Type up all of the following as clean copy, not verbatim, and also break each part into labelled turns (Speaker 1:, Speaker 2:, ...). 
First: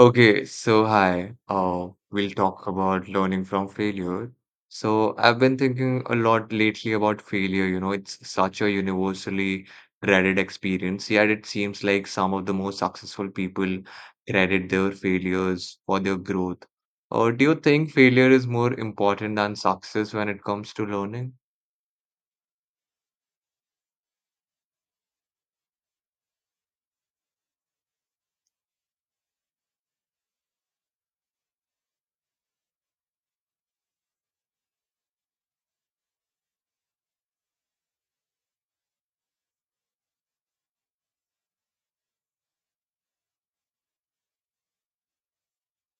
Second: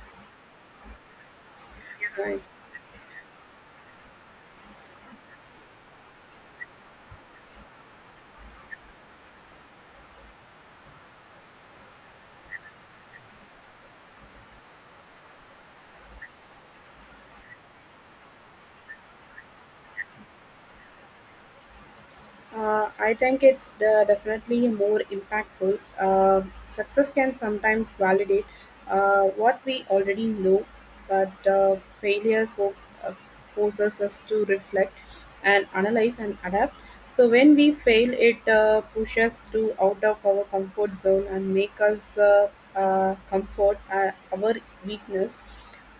Speaker 1: Okay, so hi. We'll
Speaker 2: Right.
Speaker 1: talk about learning from failure. So I've been thinking a lot lately about failure. You know, it's such a universally dreaded experience, yet it seems like some of the most successful people credit their failures for their growth. Or do you think failure is more important than success when it comes to learning?
Speaker 2: I think it's definitely more impactful. Success can sometimes validate what we already know, but failure uh, forces us to reflect and analyze and adapt. So when we fail, it pushes to out of our comfort zone and make us comfort our weakness.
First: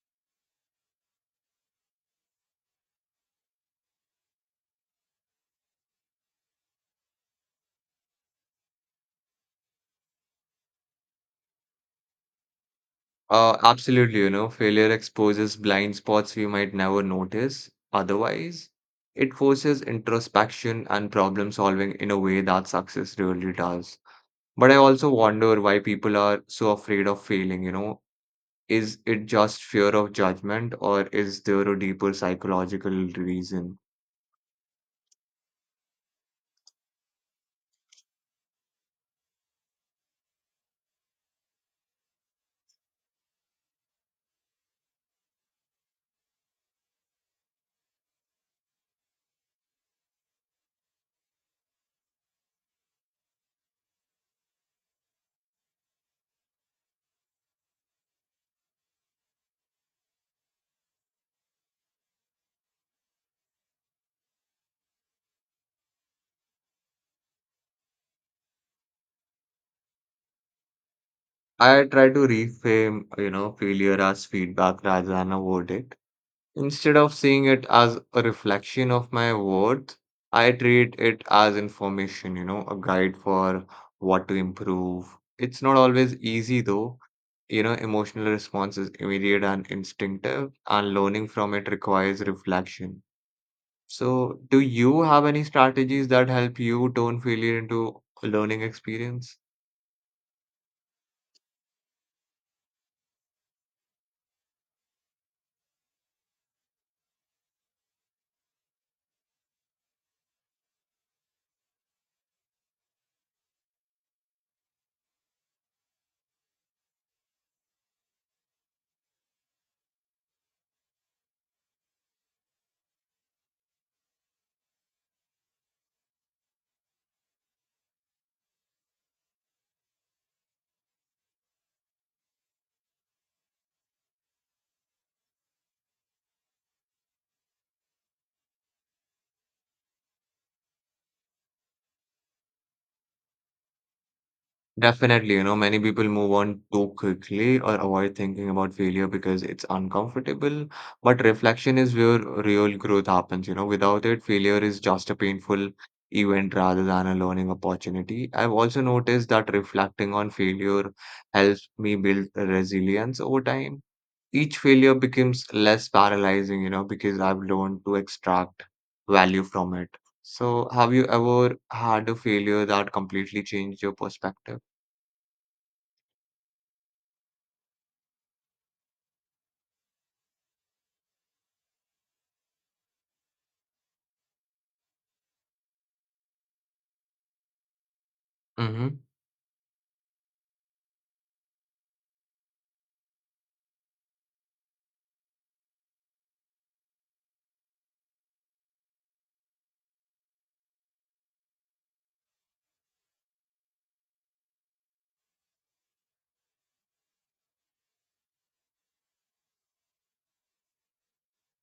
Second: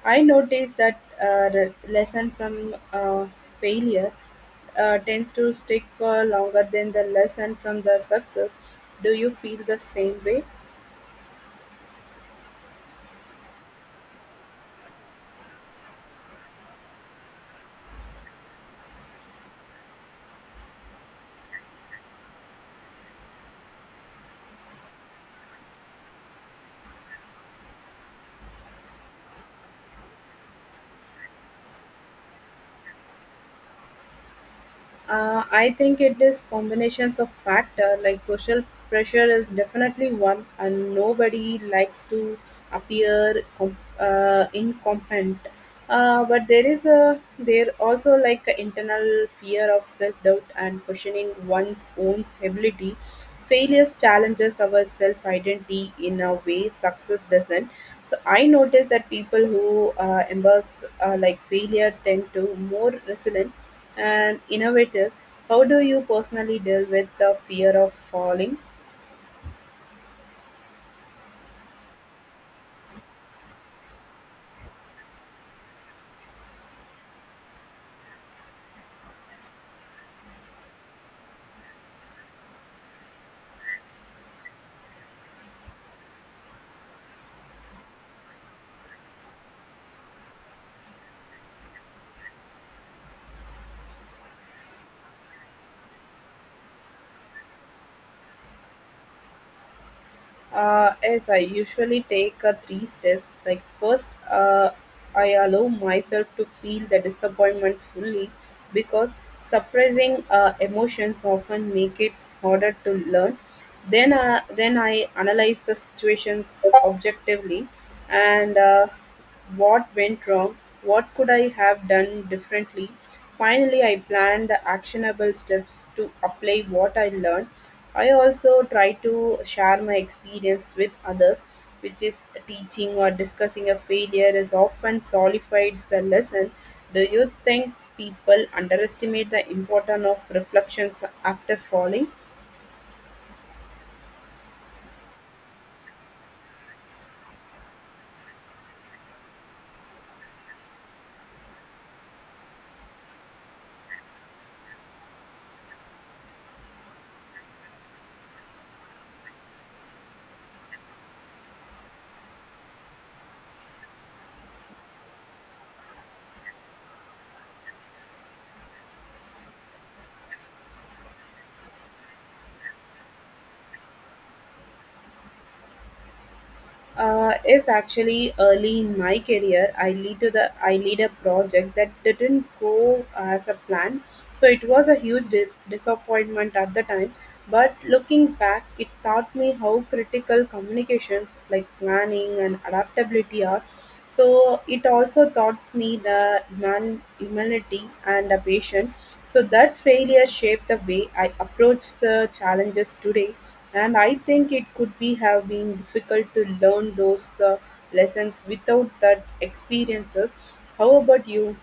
Speaker 2: I noticed that the lesson from failure tends to stick longer than the lesson from the success. Do you feel the same way?
Speaker 1: Absolutely, you know, failure exposes blind spots we might never notice. Otherwise, it forces introspection and problem solving in a way that success really does. But I also wonder why people are so afraid of failing, you know. Is it just fear of judgment, or is there a deeper psychological reason?
Speaker 2: I think it is combinations of factor like social pressure is definitely one and nobody likes to appear incompetent. But there is a there also like a internal fear of self doubt and questioning one's own ability. Failures challenges our self identity in a way success doesn't. So I noticed that people who embrace like failure tend to more resilient and innovative. How do you personally deal with the fear of falling?
Speaker 1: I try to reframe, you know, failure as feedback rather than a verdict. Instead of seeing it as a reflection of my worth, I treat it as information, you know, a guide for what to improve. It's not always easy though. You know, emotional response is immediate and instinctive, and learning from it requires reflection. So, do you have any strategies that help you turn failure into a learning experience?
Speaker 2: Yes, I usually take three steps. Like first, I allow myself to feel the disappointment fully because suppressing emotions often make it harder to learn. Then I analyze the situations objectively and what went wrong, what could I have done differently. Finally, I planned the actionable steps to apply what I learned. I also try to share my experience with others, which is teaching or discussing a failure is often solidifies the lesson. Do you think people underestimate the importance of reflections after falling?
Speaker 1: Definitely, you know, many people move on too quickly or avoid thinking about failure because it's uncomfortable. But reflection is where real growth happens, you know. Without it, failure is just a painful event rather than a learning opportunity. I've also noticed that reflecting on failure helps me build resilience over time. Each failure becomes less paralyzing, you know, because I've learned to extract value from it. So, have you ever had a failure that completely changed your perspective?
Speaker 2: Is actually early in my career. I lead a project that didn't go as a plan, so it was a huge disappointment at the time. But looking back, it
Speaker 1: Mhm.
Speaker 2: taught me how critical communications, like planning and adaptability, are. So it also taught me the humanity and the patience. So that failure shaped the way I approach the challenges today. And I think it could be have been difficult to learn those lessons without that experiences. How about you?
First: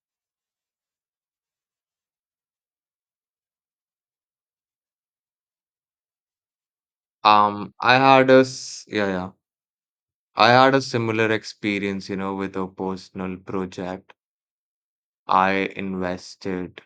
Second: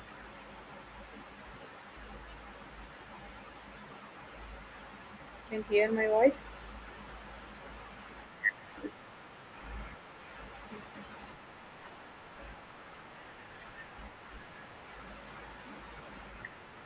Speaker 2: Can hear my voice?
Speaker 1: I had a s yeah, yeah. I had a similar experience, you know, with a personal project. I invested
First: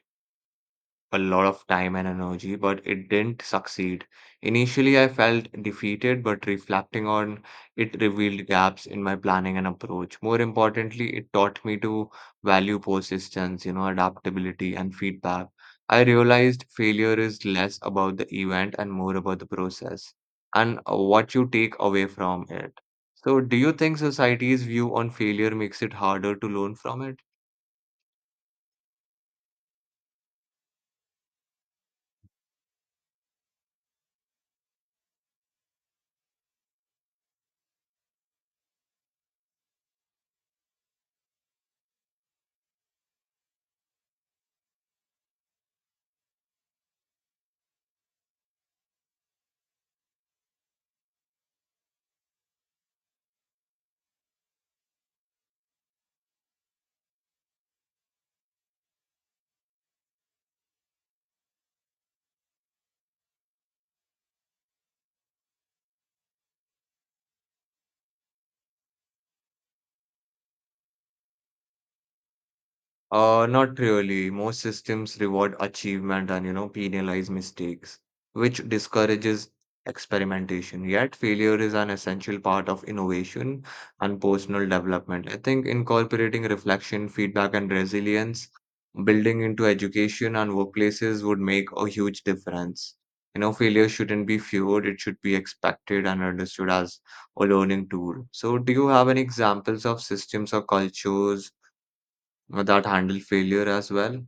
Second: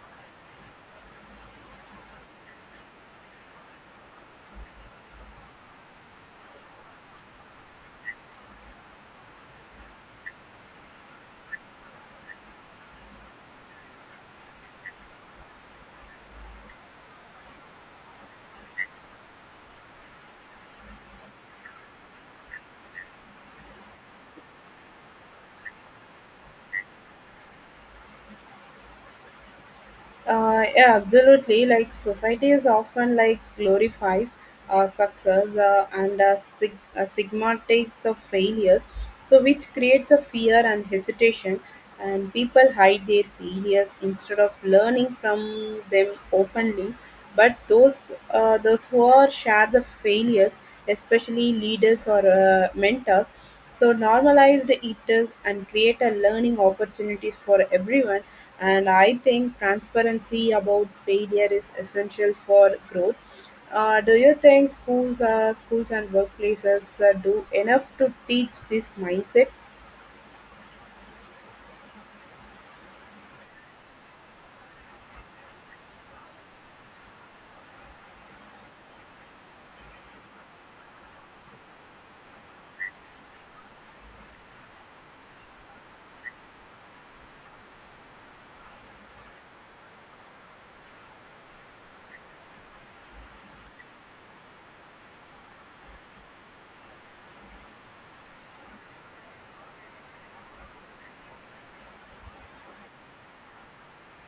Speaker 1: a lot of time and energy, but it didn't succeed. Initially, I felt defeated, but reflecting on it revealed gaps in my planning and approach. More importantly, it taught me to value persistence, you know, adaptability and feedback. I realized failure is less about the event and more about the process and what you take away from it. So, do you think society's view on failure makes it harder to learn from it?
Speaker 2: Yeah, absolutely. Like society is often like glorifies success and stigmatizes of failures, so which creates a fear and hesitation, and people hide their failures instead of learning from them openly. But those who are share the failures, especially leaders or mentors, so normalized it is and create a learning opportunities for everyone. And I think transparency about failure is essential for growth. Do you think schools and workplaces do enough to teach this mindset?
Speaker 1: Not really. Most systems reward achievement and, you know, penalize mistakes, which discourages experimentation. Yet, failure is an essential part of innovation and personal development. I think incorporating reflection, feedback, and resilience, building into education and workplaces would make a huge difference. You know, failure shouldn't be feared, it should be expected and understood as a learning tool. So, do you have any examples of systems or cultures, that handle failure as well?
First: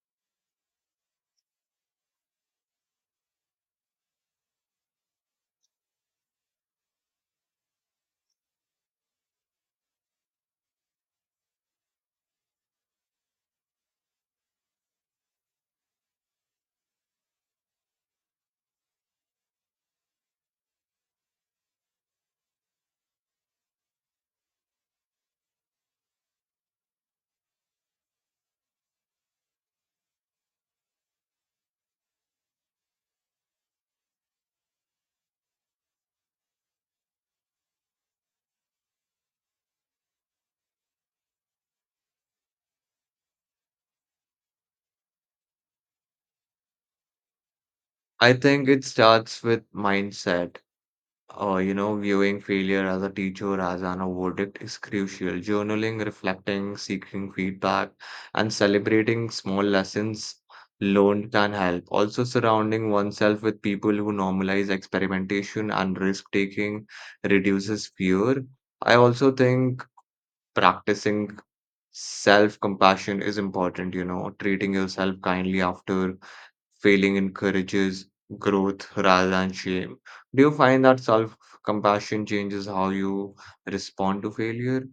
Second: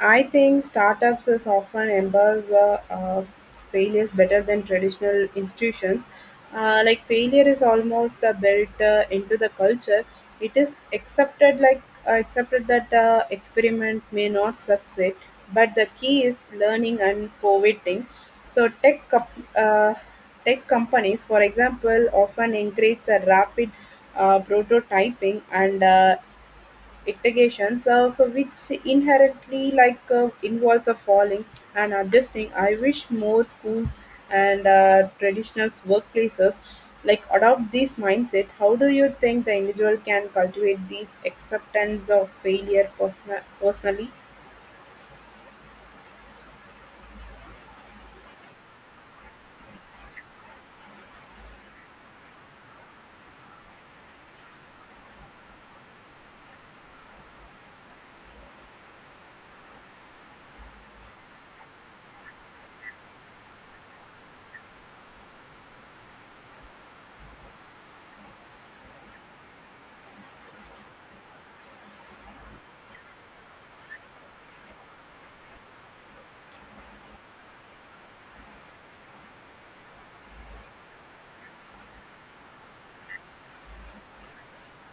Speaker 2: I think startups is often embrace failures better than traditional institutions. Like failure is almost built into the culture. It is accepted that experiment may not succeed, but the key is learning and pivoting. So uh, tech companies, for example, often encourage a rapid prototyping and integrations, so which inherently like involves a falling and adjusting. I wish more schools and traditional workplaces like adopt this mindset. How do you think the individual can cultivate these acceptance of failure personally?
Speaker 1: I think it starts with mindset. You know, viewing failure as a teacher, as an a verdict is crucial. Journaling, reflecting, seeking feedback, and celebrating small lessons learned can help. Also, surrounding oneself with people who normalize experimentation and risk taking reduces fear. I also think practicing self compassion is important, you know, treating yourself kindly after failing encourages growth rather than shame. Do you find that self compassion changes how you respond to failure?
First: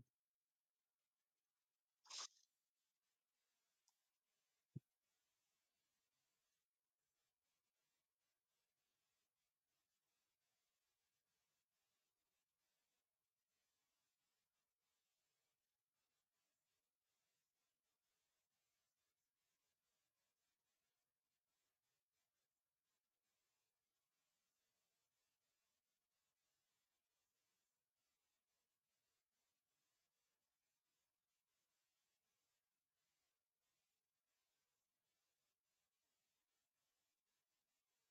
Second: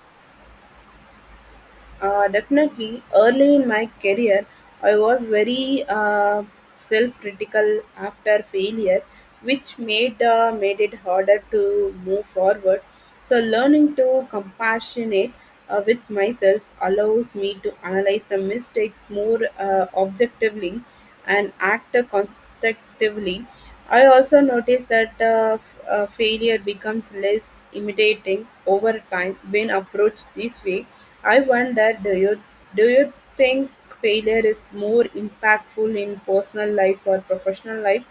Speaker 2: Definitely, early in my career, I was very self-critical after failure, which made it harder to move forward. So, learning to compassionate with myself allows me to analyze the mistakes more objectively and act constructively. I also noticed that failure becomes less intimidating over time when approached this way. I wonder, do you think failure is more impactful in personal life or professional life?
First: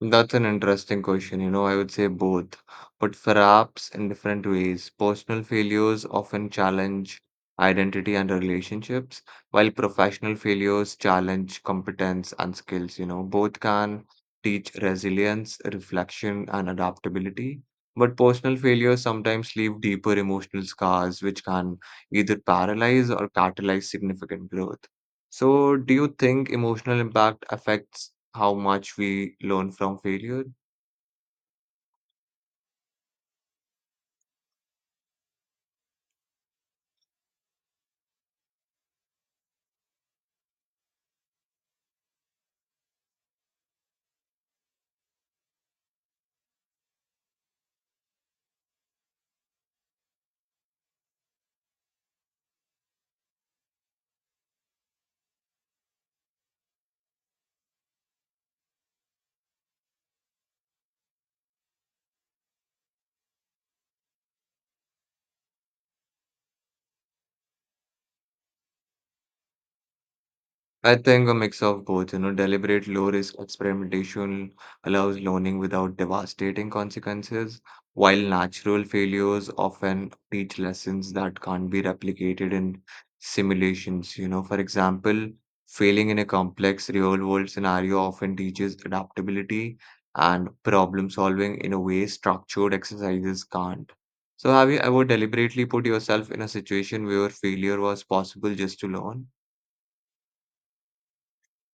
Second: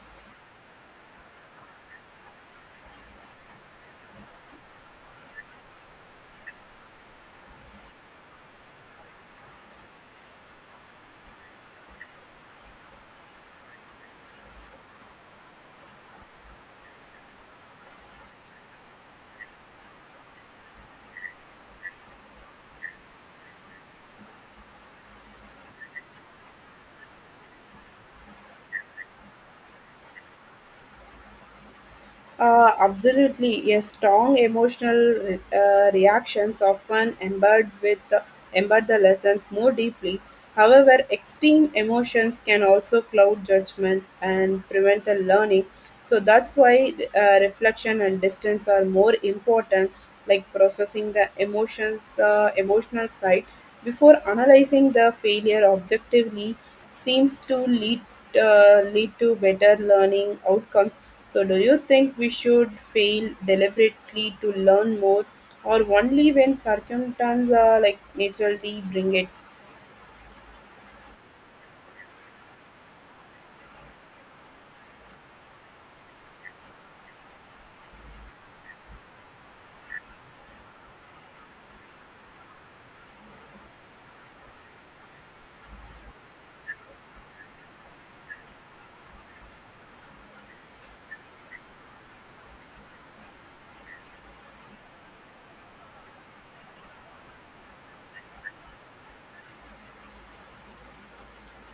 Speaker 1: That's an interesting question. You know, I would say both, but perhaps in different ways. Personal failures often challenge identity and relationships, while professional failures challenge competence and skills. You know, both can teach resilience, reflection, and adaptability. But personal failures sometimes leave deeper emotional scars, which can either paralyze or catalyze significant growth. So, do you think emotional impact affects how much we learn from failure?
Speaker 2: Absolutely, a strong emotional reactions often embed the lessons more deeply. However, extreme emotions can also cloud judgment and prevent the learning. So that's why reflection and distance are more important, like processing the emotional side before analyzing the failure objectively seems to lead to better learning outcomes. So, do you think we should fail deliberately to learn more, or only when circumstances are like naturally bring it?
Speaker 1: I think a mix of both, you know, deliberate low risk experimentation allows learning without devastating consequences, while natural failures often teach lessons that can't be replicated in simulations. You know, for example, failing in a complex real world scenario often teaches adaptability and problem solving in a way structured exercises can't. So, have you ever deliberately put yourself in a situation where failure was possible just to learn?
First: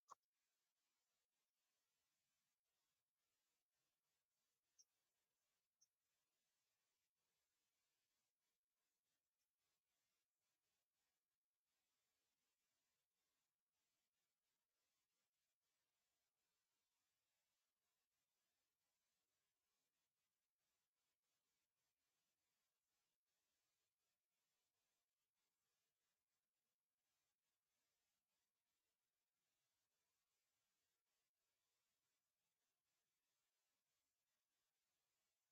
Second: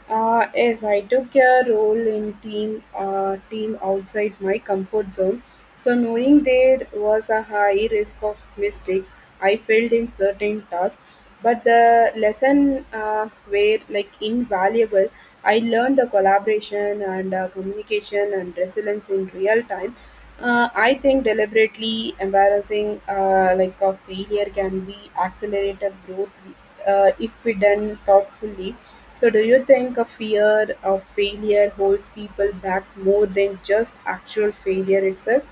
Speaker 2: Yes, I took a role in team outside my comfort zone. So knowing there was a high risk of mistakes, I failed in certain tasks. But the lesson were like invaluable. I learned the collaboration and communication and resilience in real time. I think deliberately embarrassing like a failure can be accelerated growth if we done thoughtfully. So, do you think a fear of failure holds people back more than just actual failure itself?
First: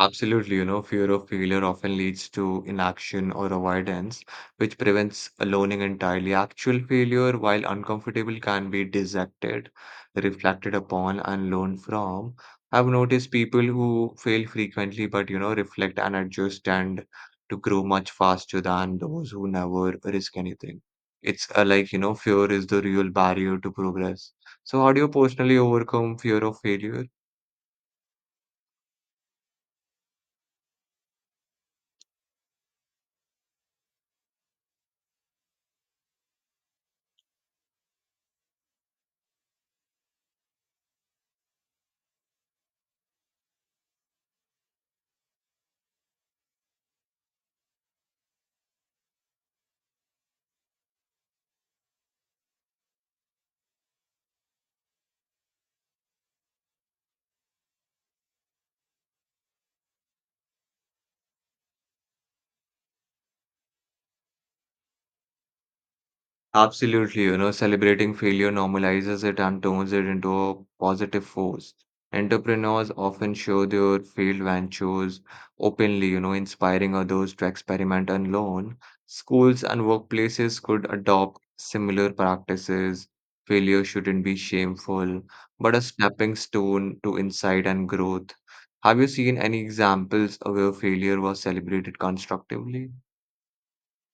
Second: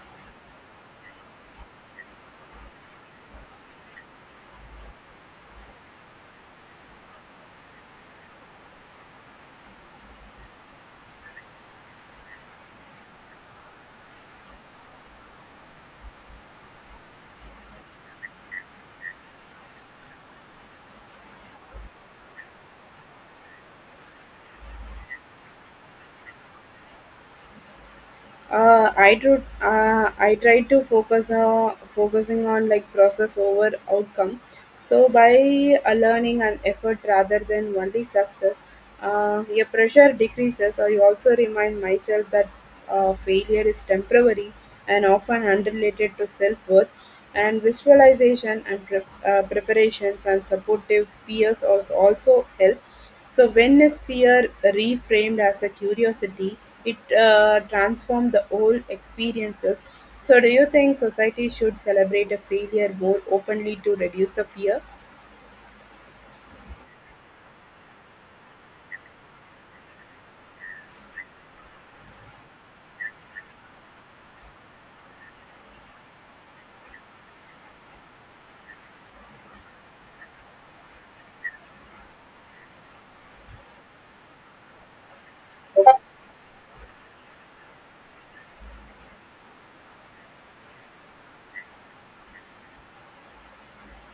Speaker 1: Absolutely, you know, fear of failure often leads to inaction or avoidance, which prevents learning entirely. Actual failure, while uncomfortable, can be dissected, reflected upon, and learned from. I've noticed people who fail frequently, but you know, reflect and adjust and to grow much faster than those who never risk anything. It's like, you know, fear is the real barrier to progress. So, how do you personally overcome fear of failure?
Speaker 2: I do, I try to focusing on like process over outcome. So by learning and effort rather than only success, your pressure decreases. I also remind myself that failure is temporary and often unrelated to self worth. And visualization and preparations and supportive peers also help. So when is fear reframed as a curiosity, it transforms the whole experiences. So do you think society should celebrate a failure more openly to reduce the fear?
Speaker 1: Absolutely, you know, celebrating failure normalizes it and turns it into a positive force. Entrepreneurs often show their failed ventures openly, you know, inspiring others to experiment and learn. Schools and workplaces could adopt similar practices. Failure shouldn't be shameful, but a stepping stone to insight and growth. Have you seen any examples of where failure was celebrated constructively?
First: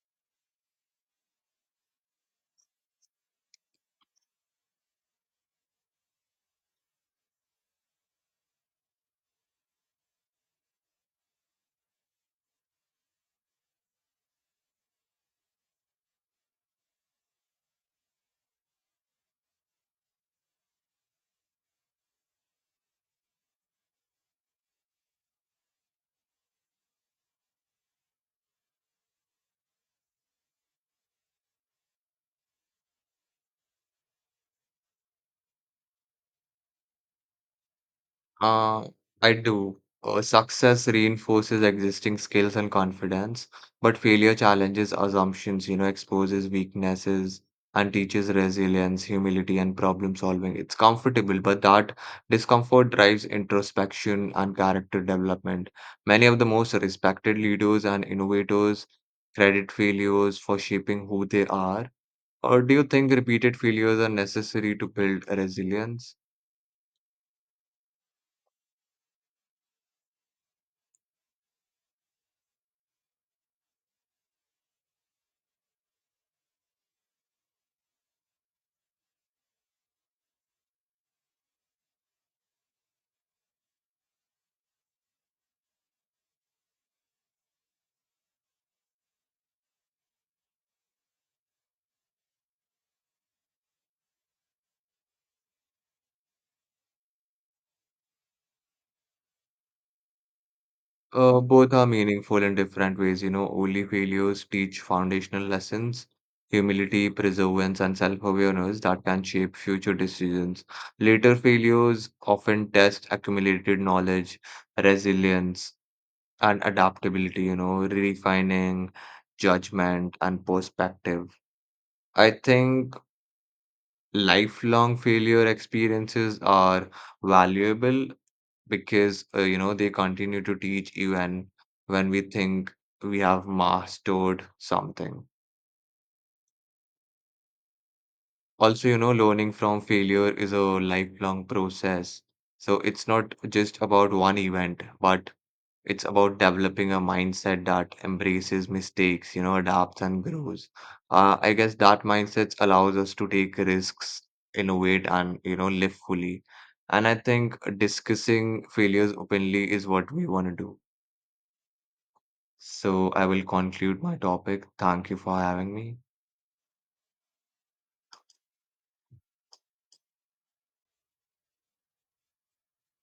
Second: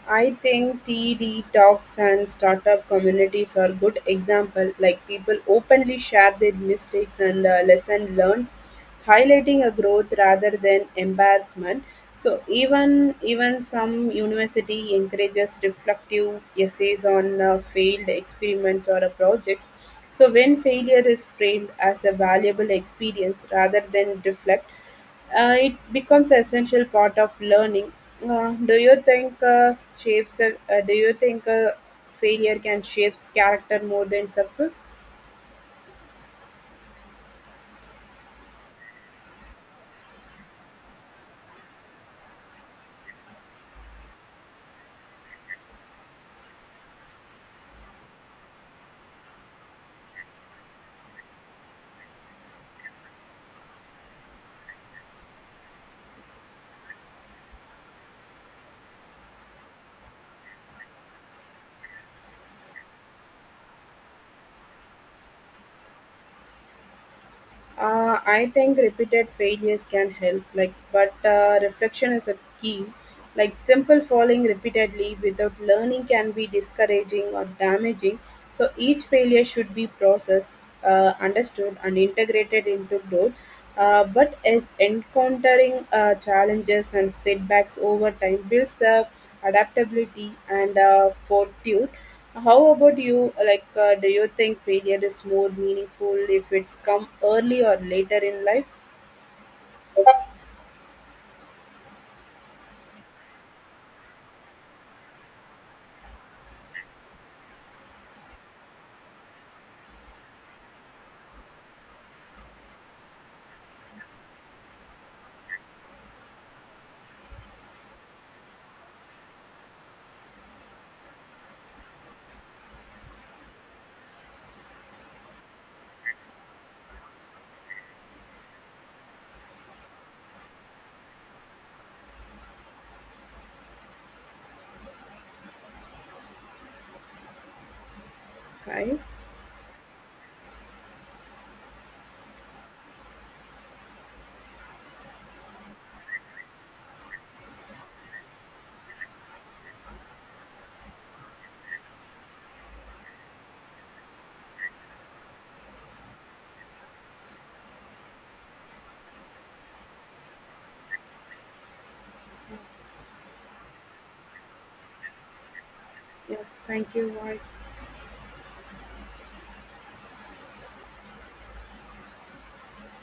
Speaker 2: I think TED Talks and startup communities are good example. Like people openly share their mistakes and lesson learned, highlighting a growth rather than embarrassment. So even some university encourages reflective essays on failed experiments or a project. So when failure is framed as a valuable experience rather than deflect it becomes essential part of learning. Do you think shapes? Do you think failure can shape character more than success?
Speaker 1: Uh, I do. Success reinforces existing skills and confidence, but failure challenges assumptions, you know, exposes weaknesses and teaches resilience, humility, and problem solving. It's comfortable, but that discomfort drives introspection and character development. Many of the most respected leaders and innovators credit failures for shaping who they are. Or do you think repeated failures are necessary to build resilience?
Speaker 2: I think repeated failures can help, like, but reflection is a key. Like simple falling repeatedly without learning can be discouraging or damaging. So each failure should be processed, understood, and integrated into growth. But as encountering challenges and setbacks over time builds adaptability and fortitude. How about you? Like, do you think failure is more meaningful if it's come early or later in life?
Speaker 1: Both are meaningful in different ways. You know, early failures teach foundational lessons, humility, perseverance, and self-awareness that can shape future decisions. Later failures often test accumulated knowledge, resilience, and adaptability, you know, refining judgment and perspective. I think lifelong failure experiences are valuable because you know they continue to teach even when we think we have mastered something. Also,
Speaker 2: Right?
Speaker 1: you know, learning from failure is a lifelong process. So it's not just about one event, but it's about developing a mindset that embraces mistakes, you know, adapts and grows. I guess that mindset allows us to take risks, innovate, and you know, live fully. And I think discussing failures openly is what we want to do. So I will conclude my topic. Thank you for having me.
Speaker 2: Yeah. Thank you. Bye.